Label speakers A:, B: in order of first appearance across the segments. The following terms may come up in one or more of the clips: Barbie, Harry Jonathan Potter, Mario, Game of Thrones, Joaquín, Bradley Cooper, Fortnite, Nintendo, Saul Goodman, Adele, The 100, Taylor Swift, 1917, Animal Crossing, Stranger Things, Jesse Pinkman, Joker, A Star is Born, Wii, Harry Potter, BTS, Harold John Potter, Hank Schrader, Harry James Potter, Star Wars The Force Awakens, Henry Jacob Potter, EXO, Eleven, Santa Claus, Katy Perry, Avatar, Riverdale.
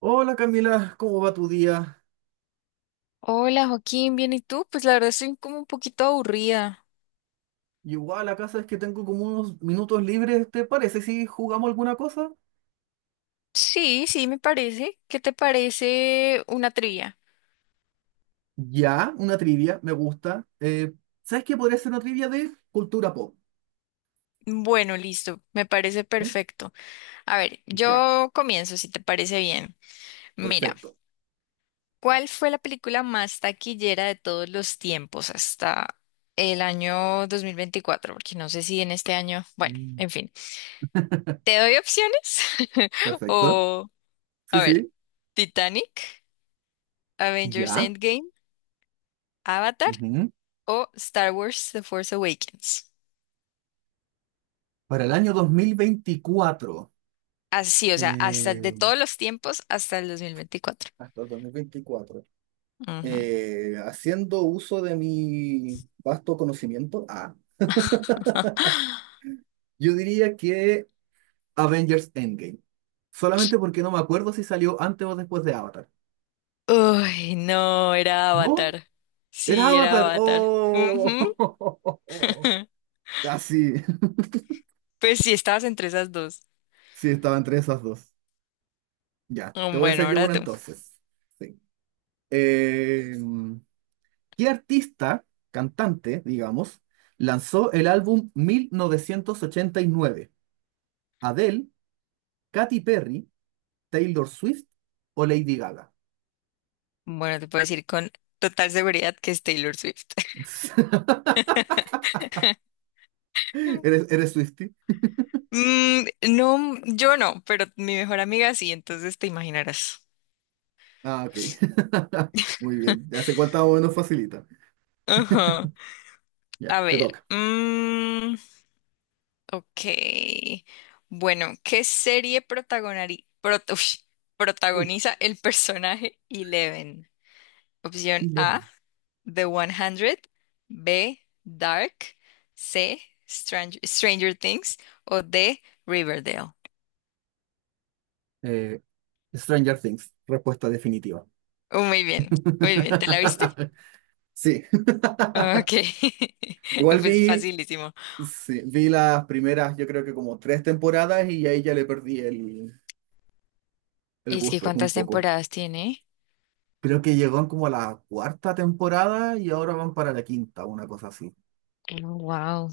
A: Hola Camila, ¿cómo va tu día?
B: Hola Joaquín, bien, ¿y tú? Pues la verdad estoy como un poquito aburrida.
A: Igual acá sabes que tengo como unos minutos libres, ¿te parece si jugamos alguna cosa?
B: Sí, sí, me parece. ¿Qué te parece una trivia?
A: Ya, una trivia, me gusta. ¿Sabes qué podría ser una trivia de cultura pop?
B: Bueno, listo, me parece
A: ¿Eh?
B: perfecto. A ver,
A: Ya,
B: yo comienzo, si te parece bien. Mira,
A: perfecto.
B: ¿cuál fue la película más taquillera de todos los tiempos hasta el año 2024? Porque no sé si en este año, bueno,
A: Mm.
B: en fin. ¿Te doy opciones?
A: Perfecto.
B: O,
A: Sí,
B: a ver,
A: sí.
B: Titanic, Avengers
A: Ya.
B: Endgame, Avatar
A: Ujú.
B: o Star Wars The Force Awakens.
A: Para el año 2024.
B: Así, o sea, hasta
A: eh,
B: de todos los tiempos hasta el 2024.
A: Hasta el 2024.
B: Ujú.
A: Haciendo uso de mi vasto conocimiento, yo diría que Avengers Endgame. Solamente porque no me acuerdo si salió antes o después de Avatar.
B: Uy, no, era
A: ¿No?
B: Avatar.
A: ¿Era
B: Sí, era
A: Avatar?
B: Avatar. Ujú.
A: ¡Oh! Casi.
B: Pues sí, estabas entre esas dos.
A: Sí, estaba entre esas dos. Ya, te voy a
B: Bueno,
A: hacer yo
B: ahora
A: una
B: tú.
A: entonces. Sí. Eh, ¿Qué artista, cantante, digamos, lanzó el álbum 1989? ¿Adele, Katy Perry, Taylor Swift o Lady Gaga?
B: Bueno, te puedo decir con total seguridad que es Taylor Swift.
A: ¿Eres Swifty?
B: Mm, no, yo no, pero mi mejor amiga sí, entonces te imaginarás.
A: Ah, ok. Muy bien. Ya sé cuánta o menos facilita.
B: Ajá.
A: Ya,
B: A
A: te
B: ver.
A: toca.
B: Ok. Bueno, ¿qué serie
A: Uy,
B: protagoniza el personaje Eleven? Opción A,
A: Eleven.
B: The 100; B, Dark; C, Stranger Things; o D, Riverdale.
A: Eh, Stranger Things, respuesta definitiva.
B: Oh, muy bien, muy bien. ¿Te la viste?
A: Sí,
B: Ok.
A: igual
B: Pues
A: vi,
B: facilísimo.
A: sí, vi las primeras, yo creo que como tres temporadas y ahí ya le perdí el
B: Es que
A: gusto un
B: ¿cuántas
A: poco.
B: temporadas tiene?
A: Creo que llegaron como a la cuarta temporada y ahora van para la quinta, una cosa así.
B: Wow.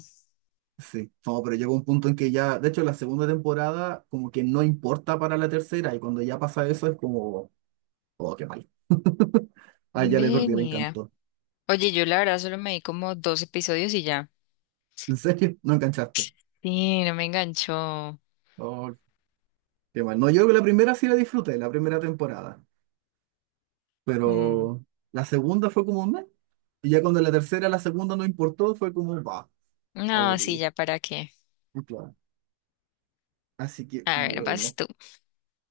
A: Sí, no, pero llegó un punto en que ya, de hecho, la segunda temporada como que no importa para la tercera y cuando ya pasa eso es como... Oh, qué mal. Ah, ya le perdí el
B: Venía.
A: encanto.
B: Oye, yo la verdad solo me di como dos episodios y ya.
A: ¿En serio? ¿No enganchaste?
B: Sí, no me enganchó.
A: Oh, qué mal. No, yo la primera sí la disfruté, la primera temporada.
B: Mm,
A: Pero la segunda fue como un mes. Y ya cuando la tercera, la segunda no importó, fue como, va,
B: no, sí,
A: aburrido.
B: ya para qué.
A: Y claro. Así que,
B: A ver, vas
A: bueno,
B: tú.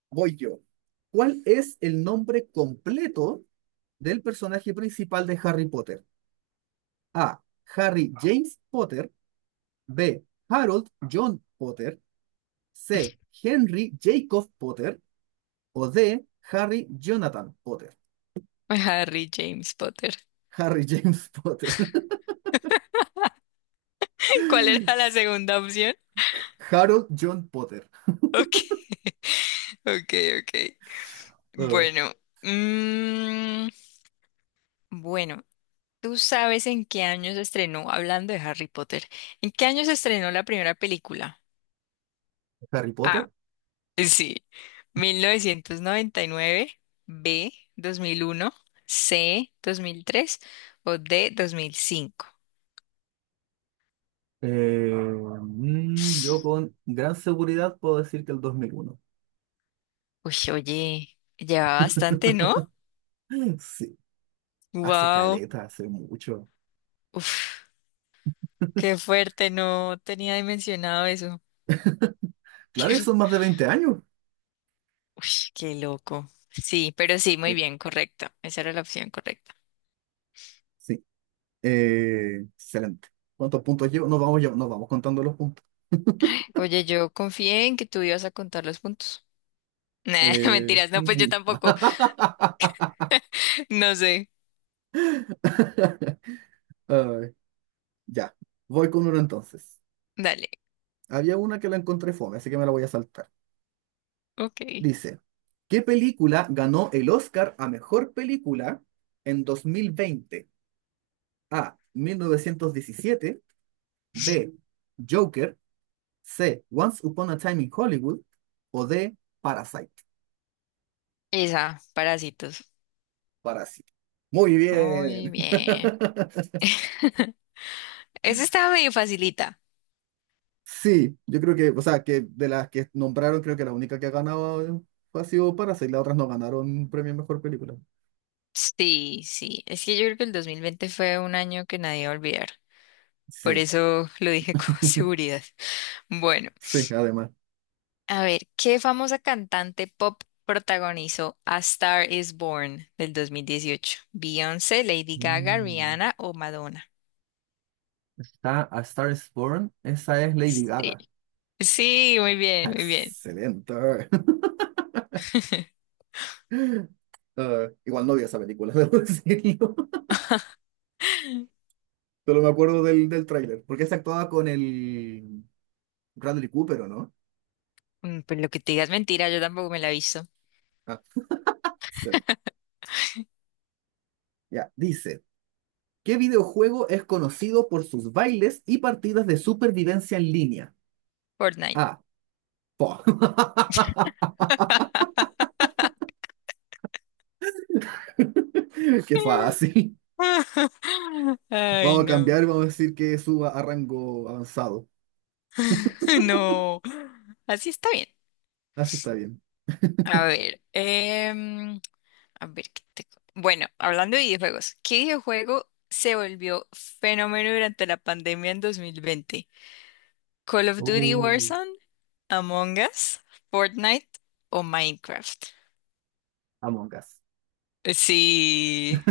A: voy yo. ¿Cuál es el nombre completo del personaje principal de Harry Potter? A. Harry James Potter. B. Harold John Potter. C. Henry Jacob Potter. O D. Harry Jonathan Potter.
B: Harry James Potter.
A: Harry James Potter.
B: ¿Cuál era la segunda opción?
A: Harold John Potter.
B: Ok, ok, ok.
A: Eh,
B: Bueno, mm, bueno, ¿tú sabes en qué año se estrenó, hablando de Harry Potter, en qué año se estrenó la primera película?
A: Harry
B: A,
A: Potter.
B: sí, 1999. B, 2001. C, 2003. O D, 2005.
A: Eh, yo con gran seguridad puedo decir que el 2001.
B: Uy, oye, lleva bastante, ¿no?
A: Sí, hace
B: Wow.
A: caleta, hace mucho.
B: Uf, qué fuerte, no tenía dimensionado eso.
A: Claro que
B: Qué,
A: son más de 20 años.
B: uy, qué loco. Sí, pero sí, muy
A: Sí,
B: bien, correcto. Esa era la opción correcta.
A: sí. Excelente. ¿Cuántos puntos llevo? Nos vamos, nos vamos contando los puntos.
B: Oye, yo confié en que tú ibas a contar los puntos. Nah, mentiras, no, pues yo
A: Ujú.
B: tampoco. No sé.
A: Ay, ya, voy con uno entonces.
B: Dale.
A: Había una que la encontré fome, así que me la voy a saltar.
B: Ok.
A: Dice, ¿qué película ganó el Oscar a mejor película en 2020? A. 1917, B. Joker, C. Once Upon a Time in Hollywood o D. Parasite.
B: Esa, parásitos.
A: Parasite. Muy
B: Muy
A: bien.
B: bien. Esa estaba medio facilita.
A: Sí, yo creo que, o sea, que de las que nombraron, creo que la única que ha ganado ha sido Parasite, las otras no ganaron premio a mejor película.
B: Sí, sí. Es que yo creo que el 2020 fue un año que nadie va a olvidar. Por
A: Sí.
B: eso lo dije con seguridad. Bueno,
A: Sí, además.
B: a ver, ¿qué famosa cantante pop protagonizó A Star is Born del 2018? ¿Beyoncé, Lady Gaga,
A: Mm.
B: Rihanna o Madonna?
A: Está A Star is Born. Esa es Lady
B: Sí,
A: Gaga.
B: sí, muy bien, muy bien.
A: Excelente. Ah, igual no vi esa película, debo decirlo. Solo me acuerdo del tráiler. Porque se actuaba con el Bradley Cooper, ¿o no?
B: Mm, pues lo que te digas mentira, yo tampoco me la he visto.
A: Ah, excelente. Ya, dice, ¿qué videojuego es conocido por sus bailes y partidas de supervivencia en línea?
B: Fortnite.
A: Ah, po. Qué fácil.
B: Ay,
A: Vamos a
B: no.
A: cambiar, y vamos a decir que suba a rango avanzado.
B: No. Así está bien.
A: Así está bien.
B: A ver, a ver, ¿qué te bueno, hablando de videojuegos, ¿qué videojuego se volvió fenómeno durante la pandemia en 2020? ¿Call of Duty
A: Oh.
B: Warzone, Among Us, Fortnite o Minecraft?
A: Among Us.
B: Sí,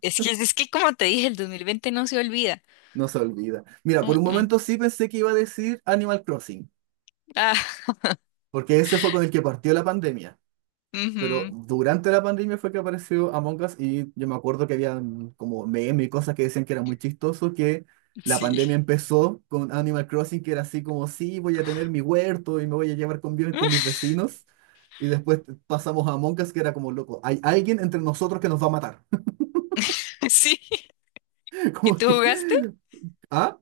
B: es que como te dije, el 2020 no se olvida.
A: No se olvida. Mira, por
B: Mm,
A: un
B: mm.
A: momento sí pensé que iba a decir Animal Crossing,
B: Ah,
A: porque ese fue con el que partió la pandemia. Pero
B: ujú,
A: durante la pandemia fue que apareció Among Us y yo me acuerdo que había como memes y cosas que decían que era muy chistoso, que la
B: sí.
A: pandemia empezó con Animal Crossing, que era así como, sí, voy a tener mi huerto y me voy a llevar con bien con mis vecinos. Y después pasamos a Among Us, que era como, loco, hay alguien entre nosotros que nos va a matar.
B: Sí. ¿Y
A: Como
B: tú
A: que,
B: jugaste?
A: ah,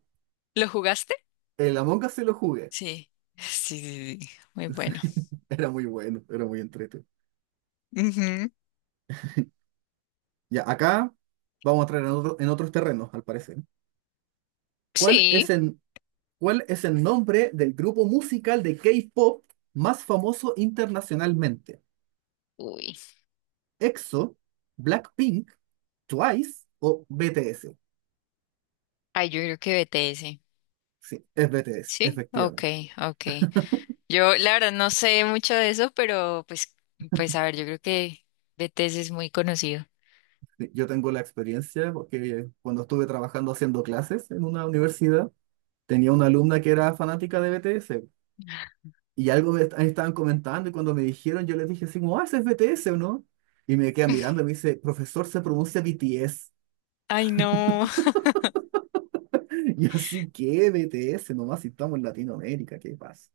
B: ¿Lo jugaste?
A: el Among Us se lo jugué.
B: Sí. Sí, sí, sí. Muy bueno.
A: Era muy bueno, era muy entretenido.
B: Ujú.
A: Ya, acá vamos a entrar en, en otros terrenos, al parecer. ¿Cuál
B: Sí.
A: es cuál es el nombre del grupo musical de K-pop más famoso internacionalmente?
B: Uy.
A: ¿EXO, Blackpink, Twice o BTS?
B: Ay, yo creo que BTS.
A: Sí, es BTS,
B: Sí,
A: efectivamente.
B: okay, okay. Yo la verdad no sé mucho de eso, pero pues, pues a ver, yo creo que BTS es muy conocido.
A: Sí, yo tengo la experiencia porque cuando estuve trabajando haciendo clases en una universidad, tenía una alumna que era fanática de BTS. Y algo me estaban comentando y cuando me dijeron, yo les dije así como, ah, ese es BTS o no. Y me quedan mirando y me dice, profesor, se pronuncia BTS.
B: Ay, no,
A: Y yo así, ¿qué BTS? Nomás si estamos en Latinoamérica, ¿qué pasa?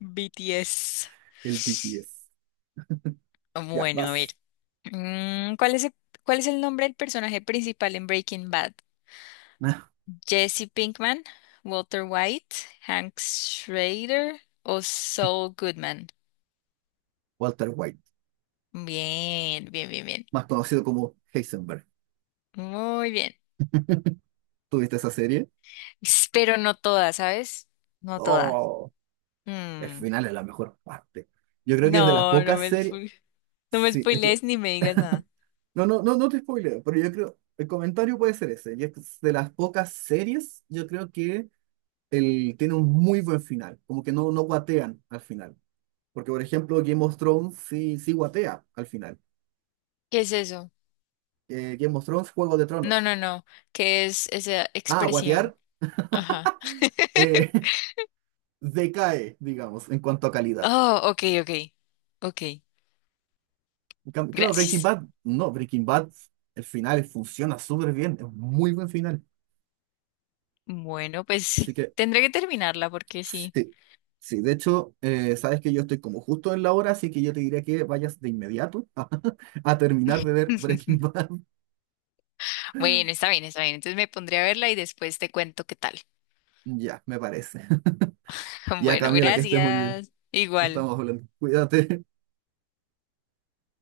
B: BTS.
A: El BTS. Ya,
B: Bueno, a ver.
A: vas.
B: ¿Cuál es cuál es el nombre del personaje principal en Breaking Bad?
A: Ah,
B: ¿Jesse Pinkman, Walter White, Hank Schrader o Saul Goodman?
A: Walter White,
B: Bien, bien, bien, bien.
A: más conocido como Heisenberg.
B: Muy bien.
A: ¿Tuviste esa serie?
B: S- Pero no toda, ¿sabes? No toda.
A: Oh, el final es la mejor parte. Yo creo que es de las
B: No,
A: pocas series.
B: no me
A: Sí, es que.
B: spoilees ni me digas nada.
A: No, no, no, no te spoileo, pero yo creo. El comentario puede ser ese. Y es de las pocas series, yo creo que el, tiene un muy buen final, como que no, no guatean al final. Porque, por ejemplo, Game of Thrones sí, sí guatea al final.
B: ¿Qué es eso?
A: Game of Thrones, Juego de
B: No,
A: Tronos.
B: no, no. ¿Qué es esa
A: Ah, guatear
B: expresión? Ajá.
A: eh, decae, digamos, en cuanto a calidad.
B: Oh, ok, ok. Ok,
A: Claro, Breaking
B: gracias.
A: Bad, no, Breaking Bad, el final funciona súper bien, es un muy buen final.
B: Bueno,
A: Así
B: pues
A: que,
B: tendré que terminarla porque sí.
A: sí, sí, de hecho, sabes que yo estoy como justo en la hora, así que yo te diría que vayas de inmediato a, terminar de ver Breaking Bad.
B: Bueno, está bien, está bien. Entonces me pondré a verla y después te cuento qué tal.
A: Ya, me parece. Ya,
B: Bueno,
A: Camila, que estés muy bien.
B: gracias. Igual.
A: Estamos hablando. Cuídate.